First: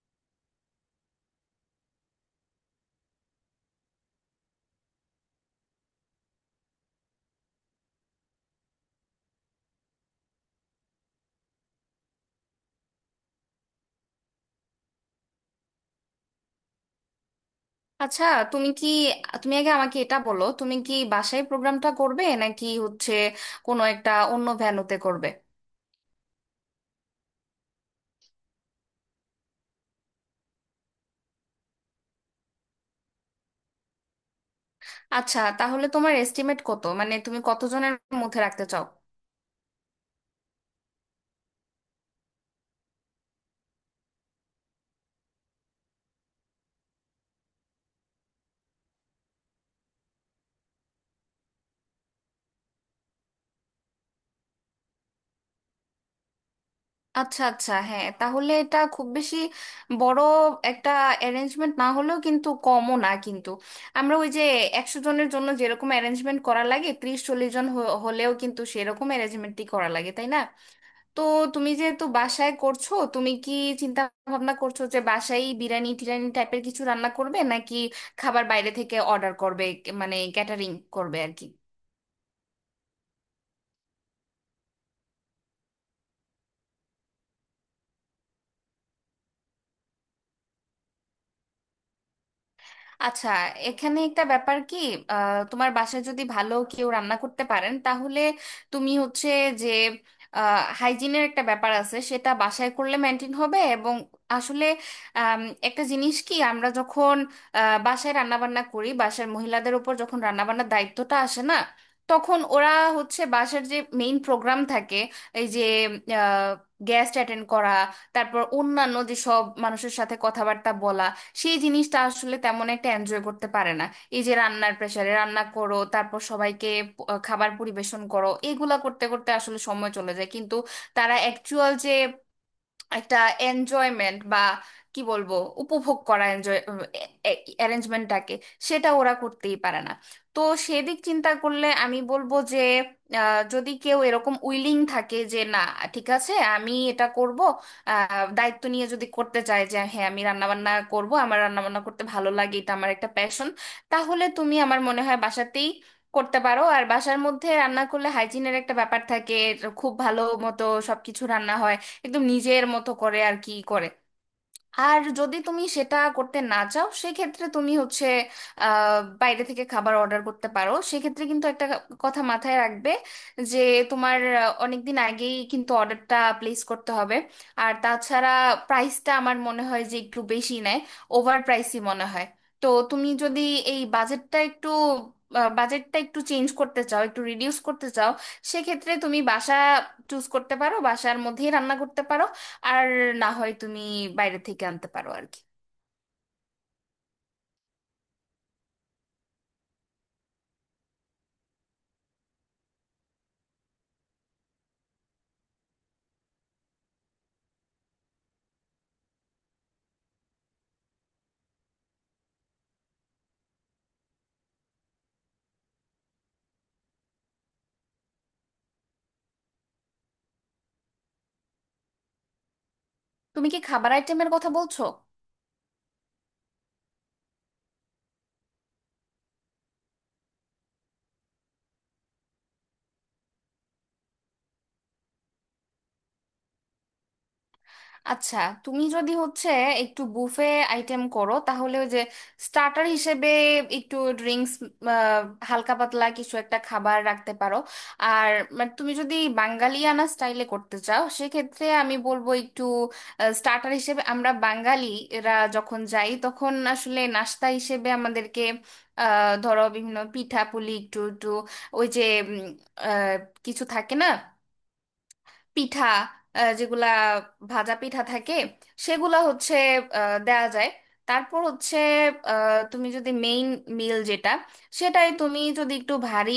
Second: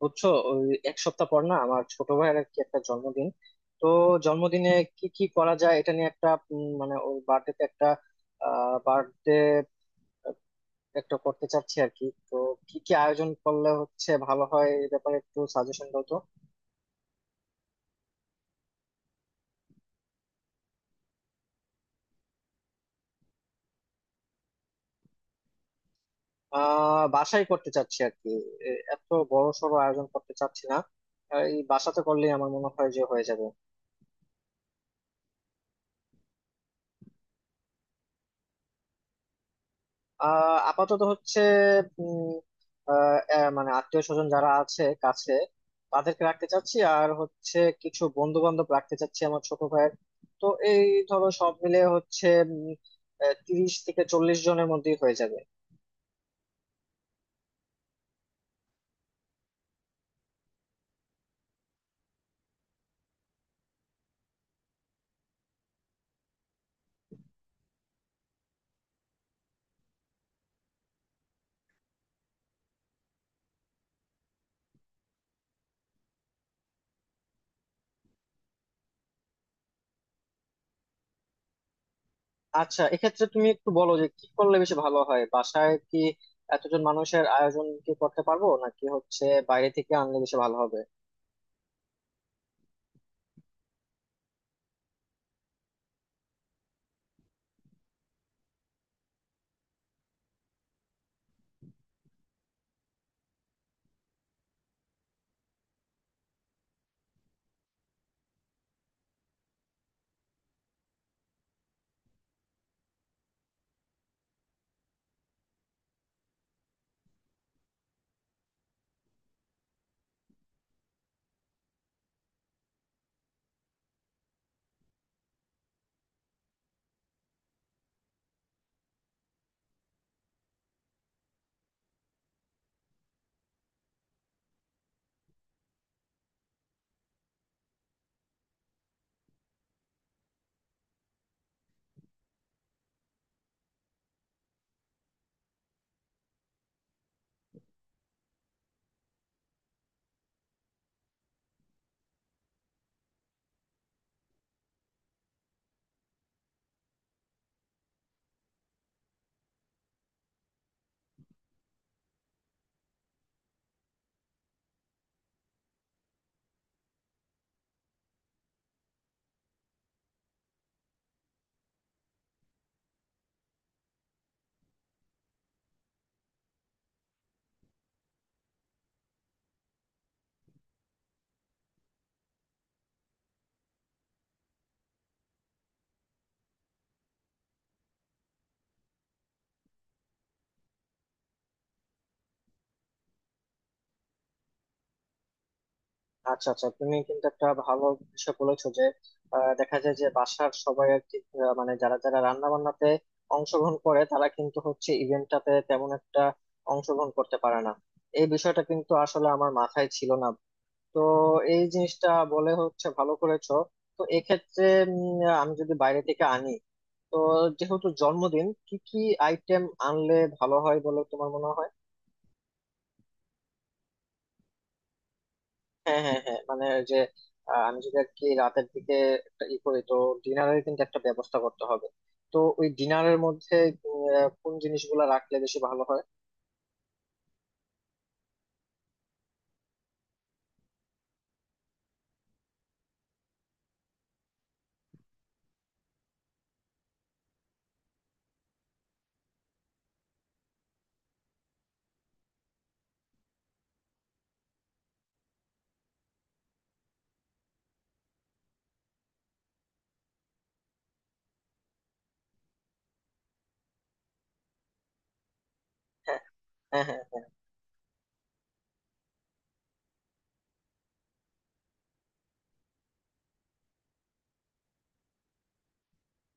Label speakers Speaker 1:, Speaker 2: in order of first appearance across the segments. Speaker 1: বুঝছো, ওই এক সপ্তাহ পর না আমার ছোট ভাইয়ের আর কি একটা জন্মদিন। তো জন্মদিনে কি কি করা যায় এটা নিয়ে একটা মানে ওর বার্থডেতে একটা বার্থডে একটা করতে চাচ্ছি আর কি। তো কি কি আয়োজন করলে হচ্ছে ভালো হয় এই ব্যাপারে একটু সাজেশন দাও তো।
Speaker 2: আচ্ছা তুমি কি তুমি আগে আমাকে এটা বলো, তুমি কি বাসায় প্রোগ্রামটা করবে নাকি হচ্ছে কোনো একটা অন্য ভেন্যুতে করবে?
Speaker 1: বাসায় করতে চাচ্ছি আর কি। এত বড় সড় আয়োজন করতে চাচ্ছি না। এই বাসাতে করলেই আমার মনে হয় যে হয়ে যাবে।
Speaker 2: আচ্ছা, তাহলে তোমার এস্টিমেট কত, মানে তুমি কতজনের মধ্যে রাখতে চাও?
Speaker 1: আপাতত হচ্ছে উম মানে আত্মীয় স্বজন যারা আছে কাছে তাদেরকে রাখতে চাচ্ছি, আর হচ্ছে কিছু বন্ধু বান্ধব রাখতে চাচ্ছি আমার ছোট ভাইয়ের। তো এই ধরো সব মিলে হচ্ছে উম, 30 থেকে 40 জনের মধ্যেই হয়ে যাবে।
Speaker 2: আচ্ছা আচ্ছা, হ্যাঁ, তাহলে এটা খুব বেশি বড় একটা অ্যারেঞ্জমেন্ট না হলেও কিন্তু কমও না কিন্তু। আমরা ওই যে 100 জনের জন্য যেরকম অ্যারেঞ্জমেন্ট করা লাগে, 30-40 জন হলেও কিন্তু সেরকম অ্যারেঞ্জমেন্টই করা লাগে, তাই না? তো তুমি যেহেতু বাসায় করছো, তুমি কি চিন্তা ভাবনা করছো যে বাসায় বিরিয়ানি টিরানি টাইপের কিছু রান্না করবে নাকি খাবার বাইরে থেকে অর্ডার করবে, মানে ক্যাটারিং করবে আর কি।
Speaker 1: আচ্ছা, এক্ষেত্রে তুমি একটু বলো যে কি করলে বেশি ভালো হয়। বাসায় কি এতজন মানুষের আয়োজন কি করতে পারবো, নাকি হচ্ছে বাইরে থেকে আনলে বেশি ভালো হবে?
Speaker 2: আচ্ছা, এখানে একটা ব্যাপার কি, তোমার বাসায় যদি ভালো কেউ রান্না করতে পারেন তাহলে তুমি হচ্ছে যে হাইজিনের একটা ব্যাপার আছে সেটা বাসায় করলে মেনটেন হবে, এবং আসলে আম, একটা জিনিস কি, আমরা যখন বাসায় রান্নাবান্না করি, বাসার মহিলাদের উপর যখন রান্নাবান্নার দায়িত্বটা আসে না, তখন ওরা হচ্ছে বাসার যে মেইন প্রোগ্রাম থাকে, এই যে গেস্ট অ্যাটেন্ড করা, তারপর অন্যান্য যেসব মানুষের সাথে কথাবার্তা বলা, সেই জিনিসটা আসলে তেমন একটা এনজয় করতে পারে না। এই যে রান্নার প্রেসারে রান্না করো, তারপর সবাইকে খাবার পরিবেশন করো, এগুলা করতে করতে আসলে সময় চলে যায় কিন্তু, তারা অ্যাকচুয়াল যে একটা এনজয়মেন্ট বা কি বলবো, উপভোগ করা, এনজয় অ্যারেঞ্জমেন্টটাকে, সেটা ওরা করতেই পারে না। তো সেদিক চিন্তা করলে আমি বলবো যে যদি কেউ এরকম উইলিং থাকে যে না, ঠিক আছে আমি এটা করব, দায়িত্ব নিয়ে যদি করতে চায় যে হ্যাঁ আমি রান্নাবান্না করব, আমার রান্নাবান্না করতে ভালো লাগে, এটা আমার একটা প্যাশন, তাহলে তুমি আমার মনে হয় বাসাতেই করতে পারো। আর বাসার মধ্যে রান্না করলে হাইজিনের একটা ব্যাপার থাকে, খুব ভালো মতো সবকিছু রান্না হয় একদম নিজের মতো করে আর কি করে। আর যদি তুমি সেটা করতে না চাও সেক্ষেত্রে তুমি হচ্ছে বাইরে থেকে খাবার অর্ডার করতে পারো, সেক্ষেত্রে কিন্তু একটা কথা মাথায় রাখবে যে তোমার অনেক দিন আগেই কিন্তু অর্ডারটা প্লেস করতে হবে। আর তাছাড়া প্রাইসটা আমার মনে হয় যে একটু বেশি নেয়, ওভার প্রাইসই মনে হয়। তো তুমি যদি এই বাজেটটা একটু চেঞ্জ করতে চাও, একটু রিডিউস করতে চাও, সেক্ষেত্রে তুমি বাসা চুজ করতে পারো, বাসার মধ্যেই রান্না করতে পারো। আর না হয় তুমি বাইরে থেকে আনতে পারো আর কি।
Speaker 1: আচ্ছা আচ্ছা, তুমি কিন্তু একটা ভালো বিষয় বলেছো যে দেখা যায় যে বাসার সবাই আর কি মানে যারা যারা রান্না বান্নাতে অংশগ্রহণ করে তারা কিন্তু হচ্ছে ইভেন্টটাতে তেমন একটা অংশগ্রহণ করতে পারে না। এই বিষয়টা কিন্তু আসলে আমার মাথায় ছিল না। তো এই জিনিসটা বলে হচ্ছে ভালো করেছো। তো এক্ষেত্রে আমি যদি বাইরে থেকে আনি, তো যেহেতু জন্মদিন, কি কি আইটেম আনলে ভালো হয় বলে তোমার মনে হয়?
Speaker 2: তুমি কি খাবার আইটেমের কথা বলছো?
Speaker 1: হ্যাঁ হ্যাঁ হ্যাঁ, মানে ওই যে আমি যদি আর কি রাতের দিকে একটা ই করি, তো ডিনারের কিন্তু একটা ব্যবস্থা করতে হবে। তো ওই ডিনারের মধ্যে কোন জিনিসগুলো রাখলে বেশি ভালো হয়?
Speaker 2: আচ্ছা, তুমি যদি হচ্ছে একটু বুফে আইটেম করো তাহলে ওই যে স্টার্টার হিসেবে একটু ড্রিঙ্কস, হালকা পাতলা কিছু একটা খাবার রাখতে পারো। আর মানে তুমি যদি বাঙালিয়ানা স্টাইলে করতে চাও সেক্ষেত্রে আমি বলবো একটু স্টার্টার হিসেবে, আমরা বাঙালিরা যখন যাই তখন আসলে নাস্তা হিসেবে আমাদেরকে ধরো বিভিন্ন পিঠা পুলি একটু একটু ওই যে উম, আহ, কিছু থাকে না, পিঠা,
Speaker 1: হ্যাঁ হ্যাঁ
Speaker 2: যেগুলা
Speaker 1: হ্যাঁ, হ্যাঁ।
Speaker 2: ভাজা পিঠা থাকে সেগুলা হচ্ছে দেয়া যায়। তারপর হচ্ছে তুমি যদি মেইন মিল যেটা, সেটাই তুমি যদি একটু ভারী,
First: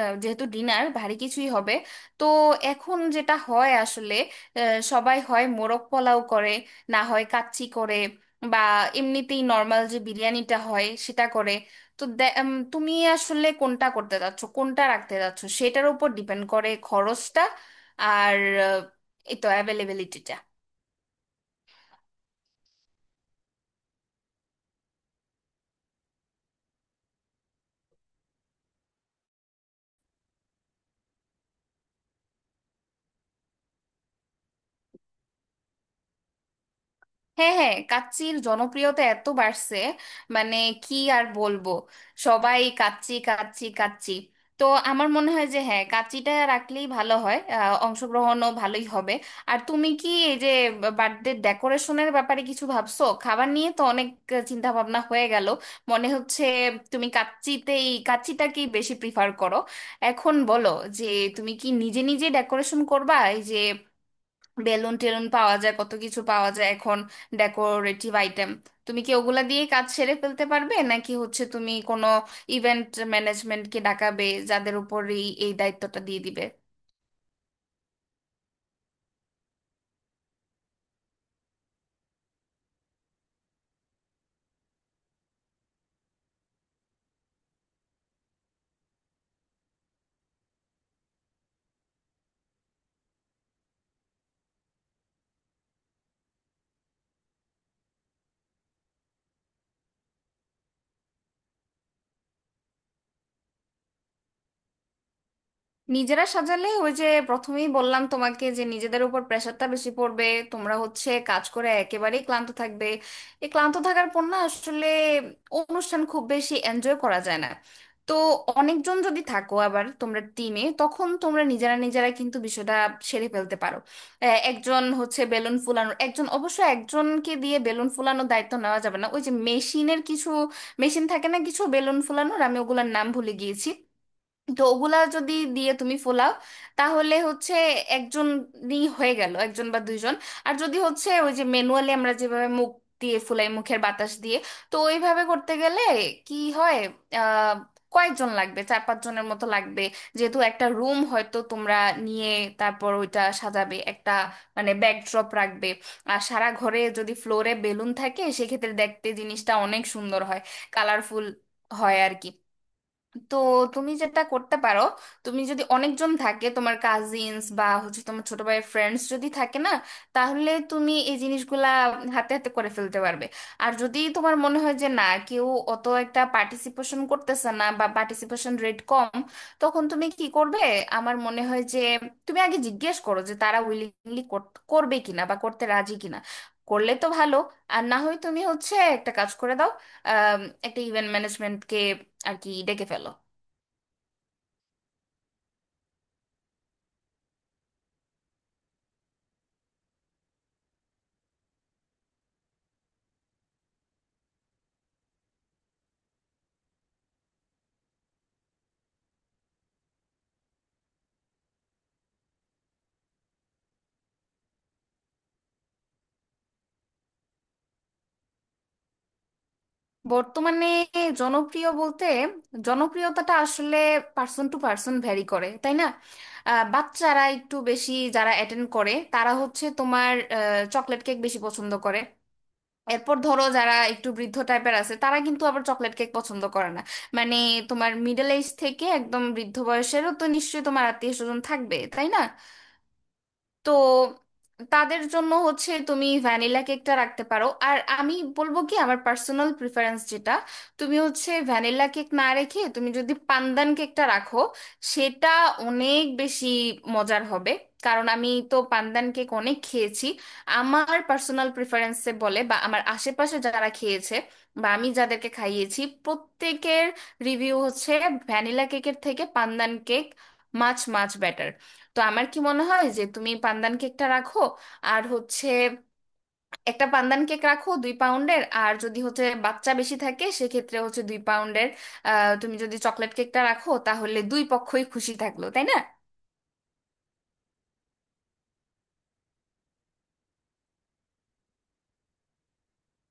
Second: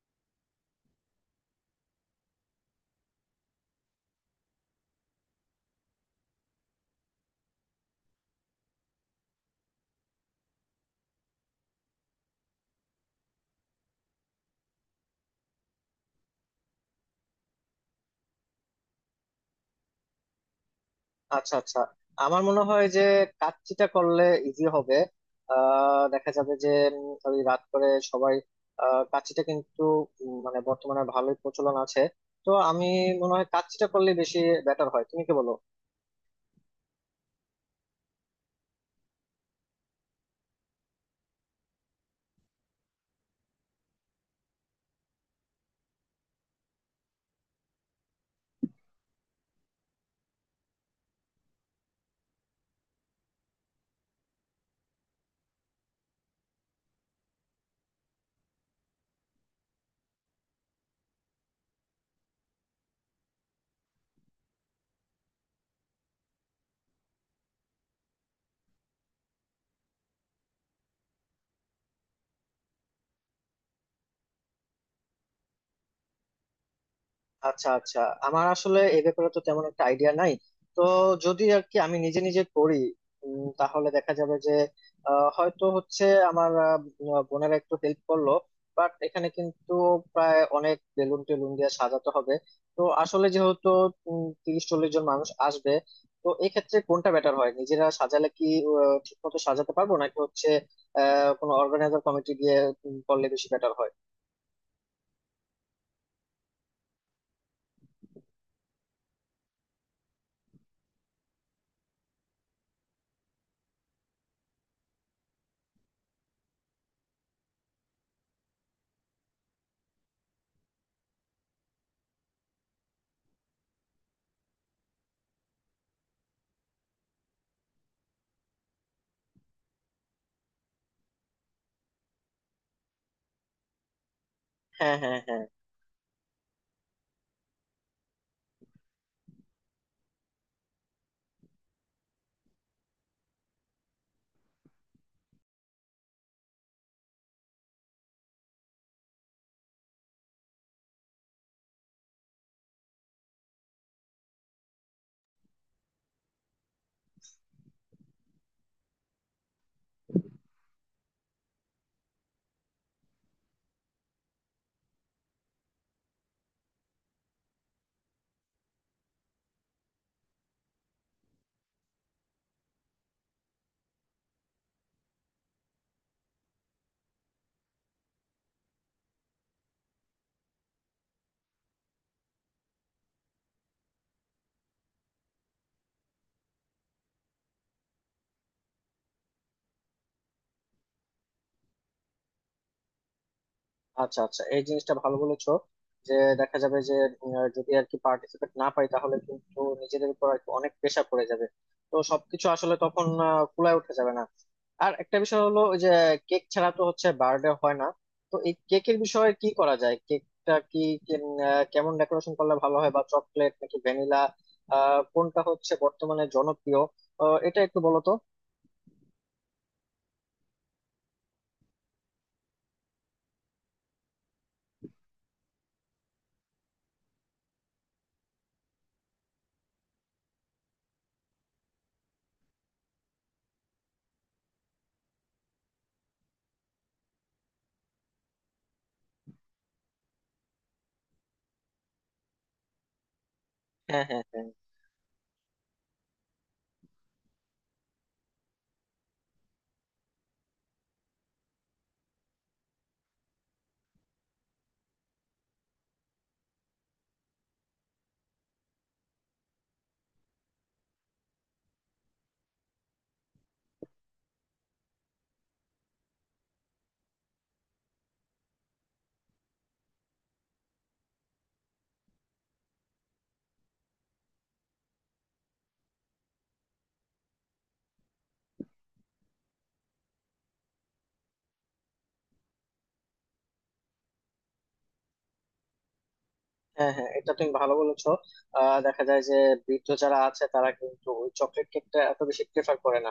Speaker 2: যেহেতু ডিনার ভারী কিছুই হবে, তো এখন যেটা হয় আসলে আহ, সবাই হয় মোরগ পোলাও করে, না হয় কাচ্চি করে, বা এমনিতেই নর্মাল যে বিরিয়ানিটা হয় সেটা করে। তো তুমি আসলে কোনটা করতে চাচ্ছ, কোনটা রাখতে চাচ্ছ, সেটার উপর ডিপেন্ড করে খরচটা আর আহ, এই তো অ্যাভেলেবিলিটিটা।
Speaker 1: আচ্ছা আচ্ছা, আমার মনে হয় যে কাচ্চিটা করলে ইজি হবে। দেখা যাবে যে ওই রাত করে সবাই কাচ্চিটা কিন্তু মানে বর্তমানে ভালোই প্রচলন আছে। তো আমি মনে হয় কাচ্চিটা করলে বেশি বেটার হয়। তুমি কি বলো?
Speaker 2: হ্যাঁ হ্যাঁ, কাচ্চির জনপ্রিয়তা এত বাড়ছে, মানে কি আর বলবো, সবাই কাচ্চি কাচ্চি কাচ্চি। তো আমার মনে হয় যে হ্যাঁ কাচ্চিটা রাখলেই ভালো হয়, অংশগ্রহণও ভালোই হবে। আর তুমি কি এই যে বার্থডে ডেকোরেশনের ব্যাপারে কিছু ভাবছো? খাবার নিয়ে তো অনেক চিন্তা ভাবনা হয়ে গেল, মনে হচ্ছে তুমি কাচ্চিতেই কাচ্চিটাকেই বেশি প্রিফার করো। এখন বলো যে তুমি কি নিজে নিজে ডেকোরেশন করবা? এই যে বেলুন টেলুন পাওয়া যায়, কত কিছু পাওয়া যায় এখন, ডেকোরেটিভ আইটেম, তুমি কি ওগুলা দিয়ে কাজ সেরে ফেলতে পারবে নাকি হচ্ছে তুমি কোনো ইভেন্ট ম্যানেজমেন্টকে ডাকাবে যাদের উপর এই এই দায়িত্বটা দিয়ে দিবে?
Speaker 1: আচ্ছা আচ্ছা, আমার আসলে এই ব্যাপারে তো তেমন একটা আইডিয়া নাই। তো যদি আর কি আমি নিজে নিজে করি, তাহলে দেখা যাবে যে হয়তো হচ্ছে আমার বোনেরা একটু হেল্প করলো। বাট এখানে কিন্তু প্রায় অনেক বেলুন টেলুন দিয়ে সাজাতে হবে। তো আসলে যেহেতু 30-40 জন মানুষ আসবে, তো এক্ষেত্রে কোনটা বেটার হয়? নিজেরা সাজালে কি ঠিক মতো সাজাতে পারবো, নাকি হচ্ছে কোনো অর্গানাইজার কমিটি দিয়ে করলে বেশি বেটার হয়?
Speaker 2: নিজেরা সাজালে ওই যে প্রথমেই বললাম তোমাকে যে নিজেদের উপর প্রেশারটা বেশি পড়বে, তোমরা হচ্ছে কাজ করে একেবারেই ক্লান্ত থাকবে। এই ক্লান্ত থাকার পর না আসলে অনুষ্ঠান খুব বেশি এনজয় করা যায় না। তো অনেকজন যদি থাকো আবার তোমরা টিমে, তখন তোমরা নিজেরা নিজেরা কিন্তু বিষয়টা সেরে ফেলতে পারো। একজন হচ্ছে বেলুন ফুলানোর, একজন অবশ্য একজনকে দিয়ে বেলুন ফুলানোর দায়িত্ব নেওয়া যাবে না, ওই যে মেশিনের কিছু মেশিন থাকে না কিছু বেলুন ফুলানোর, আমি ওগুলোর নাম ভুলে গিয়েছি, তো
Speaker 1: হ্যাঁ
Speaker 2: ওগুলা
Speaker 1: হ্যাঁ
Speaker 2: যদি
Speaker 1: হ্যাঁ।
Speaker 2: দিয়ে তুমি ফোলাও তাহলে হচ্ছে একজনই হয়ে গেল, একজন বা দুইজন। আর যদি হচ্ছে ওই যে ম্যানুয়ালি আমরা যেভাবে মুখ দিয়ে ফুলাই, মুখের বাতাস দিয়ে, তো ওইভাবে করতে গেলে কি হয়, আহ কয়েকজন লাগবে, 4-5 জনের মতো লাগবে। যেহেতু একটা রুম হয়তো তোমরা নিয়ে তারপর ওইটা সাজাবে, একটা মানে ব্যাকড্রপ রাখবে, আর সারা ঘরে যদি ফ্লোরে বেলুন থাকে সেক্ষেত্রে দেখতে জিনিসটা অনেক সুন্দর হয়, কালারফুল হয় আর কি। তো তুমি যেটা করতে পারো, তুমি যদি অনেকজন থাকে তোমার কাজিনস বা হচ্ছে তোমার ছোট ভাইয়ের ফ্রেন্ডস যদি থাকে না, তাহলে তুমি এই জিনিসগুলা হাতে হাতে করে ফেলতে পারবে। আর যদি তোমার মনে হয় যে না, কেউ অত একটা পার্টিসিপেশন করতেছে না বা পার্টিসিপেশন রেট কম, তখন তুমি কি করবে? আমার মনে হয় যে তুমি আগে জিজ্ঞেস করো যে তারা উইলিংলি করবে কিনা বা করতে রাজি কিনা, করলে তো ভালো। আর না হয় তুমি হচ্ছে একটা কাজ করে দাও, আম, একটা ইভেন্ট ম্যানেজমেন্টকে আর কি ডেকে ফেলো।
Speaker 1: আচ্ছা আচ্ছা, এই জিনিসটা ভালো বলেছো যে দেখা যাবে যে যদি আর কি পার্টিসিপেট না পাই, তাহলে কিন্তু নিজেদের উপর আর কি অনেক প্রেশার পড়ে যাবে। তো সবকিছু আসলে তখন ফুলায় উঠে যাবে না। আর একটা বিষয় হলো, ওই যে কেক ছাড়া তো হচ্ছে বার্থডে হয় না। তো এই কেকের বিষয়ে কি করা যায়? কেকটা কি কেমন ডেকোরেশন করলে ভালো হয়? বা চকলেট নাকি ভ্যানিলা, কোনটা হচ্ছে বর্তমানে জনপ্রিয়? এটা একটু বলো তো।
Speaker 2: বর্তমানে জনপ্রিয় বলতে জনপ্রিয়তাটা আসলে পার্সন টু পার্সন ভ্যারি করে, তাই না? বাচ্চারা একটু বেশি যারা অ্যাটেন্ড করে, তারা হচ্ছে তোমার চকলেট কেক বেশি পছন্দ করে। এরপর ধরো যারা একটু বৃদ্ধ টাইপের আছে তারা কিন্তু আবার চকলেট কেক পছন্দ করে না, মানে তোমার মিডল এজ থেকে একদম বৃদ্ধ বয়সেরও তো নিশ্চয়ই তোমার আত্মীয় স্বজন থাকবে, তাই না? তো
Speaker 1: হ্যাঁ হ্যাঁ হ্যাঁ,
Speaker 2: তাদের জন্য হচ্ছে তুমি ভ্যানিলা কেকটা রাখতে পারো। আর আমি বলবো কি, আমার পার্সোনাল প্রিফারেন্স যেটা, তুমি হচ্ছে ভ্যানিলা কেক না রেখে তুমি যদি পান্দান কেকটা রাখো সেটা অনেক বেশি মজার হবে, কারণ আমি তো পান্দান কেক অনেক খেয়েছি, আমার পার্সোনাল প্রিফারেন্সে বলে, বা আমার আশেপাশে যারা খেয়েছে বা আমি যাদেরকে খাইয়েছি প্রত্যেকের রিভিউ হচ্ছে ভ্যানিলা কেকের থেকে pandan cake much much better. তো আমার কি মনে হয় যে তুমি পান্দান কেকটা রাখো, আর হচ্ছে একটা পান্দান কেক রাখো 2 পাউন্ডের, আর যদি হচ্ছে বাচ্চা বেশি থাকে সেক্ষেত্রে হচ্ছে 2 পাউন্ডের তুমি যদি চকলেট কেকটা রাখো, তাহলে দুই পক্ষই খুশি থাকলো, তাই না?
Speaker 1: হ্যাঁ হ্যাঁ, এটা তুমি ভালো বলেছো। দেখা যায় যে বৃদ্ধ যারা আছে তারা কিন্তু ওই চকলেট কেকটা এত বেশি প্রেফার করে না।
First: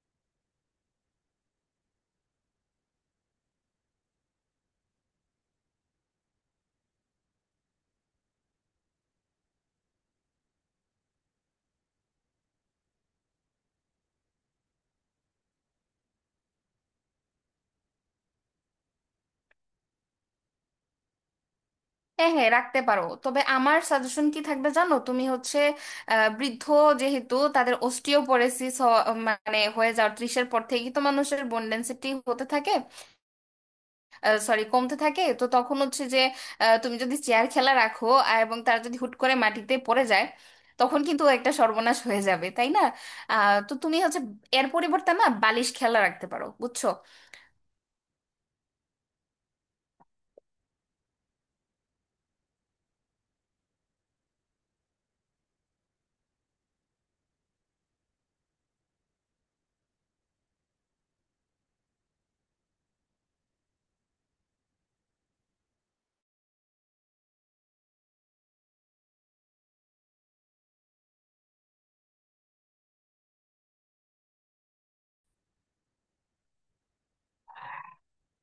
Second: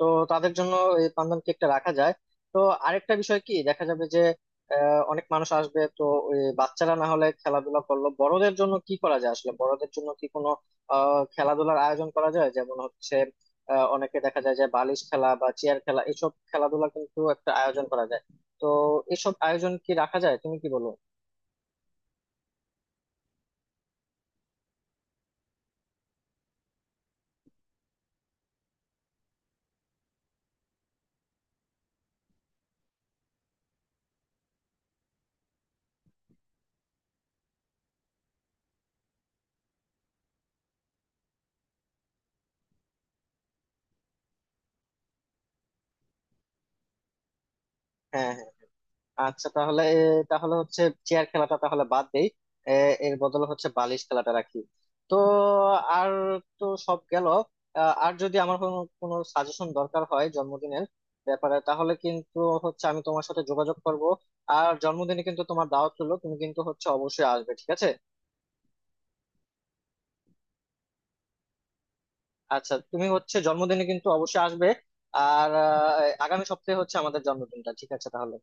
Speaker 1: তো তাদের জন্য এই পান্দান কেকটা রাখা যায়। তো আরেকটা বিষয় কি, দেখা যাবে যে অনেক মানুষ আসবে তো। ওই বাচ্চারা না হলে খেলাধুলা করলো, বড়দের জন্য কি করা যায়? আসলে বড়দের জন্য কি কোনো খেলাধুলার আয়োজন করা যায়? যেমন হচ্ছে অনেকে দেখা যায় যে বালিশ খেলা বা চেয়ার খেলা এসব খেলাধুলা কিন্তু একটা আয়োজন করা যায়। তো এসব আয়োজন কি রাখা যায়? তুমি কি বলো?
Speaker 2: হ্যাঁ হ্যাঁ রাখতে পারো, তবে আমার সাজেশন কি থাকবে জানো, তুমি হচ্ছে বৃদ্ধ, যেহেতু তাদের অস্টিওপোরোসিস মানে হয়ে যাওয়ার, 30-এর পর থেকেই তো মানুষের বোন ডেন্সিটি হতে থাকে, সরি কমতে থাকে, তো তখন হচ্ছে যে তুমি যদি চেয়ার খেলা রাখো আর এবং তারা যদি হুট করে মাটিতে পড়ে যায় তখন কিন্তু একটা সর্বনাশ হয়ে যাবে, তাই না? তো তুমি হচ্ছে এর পরিবর্তে না বালিশ খেলা রাখতে পারো, বুঝছো।
Speaker 1: হ্যাঁ হ্যাঁ, আচ্ছা, তাহলে তাহলে হচ্ছে চেয়ার খেলাটা তাহলে বাদ দেই। এ, এর বদলে হচ্ছে বালিশ খেলাটা রাখি। তো আর, তো সব গেল। আর যদি আমার কোনো কোনো সাজেশন দরকার হয় জন্মদিনের ব্যাপারে, তাহলে কিন্তু হচ্ছে আমি তোমার সাথে যোগাযোগ করব। আর জন্মদিনে কিন্তু তোমার দাওয়াত হলো, তুমি কিন্তু হচ্ছে অবশ্যই আসবে, ঠিক আছে? আচ্ছা, তুমি হচ্ছে জন্মদিনে কিন্তু অবশ্যই আসবে। আর আগামী সপ্তাহে হচ্ছে আমাদের জন্মদিনটা। ঠিক আছে তাহলে।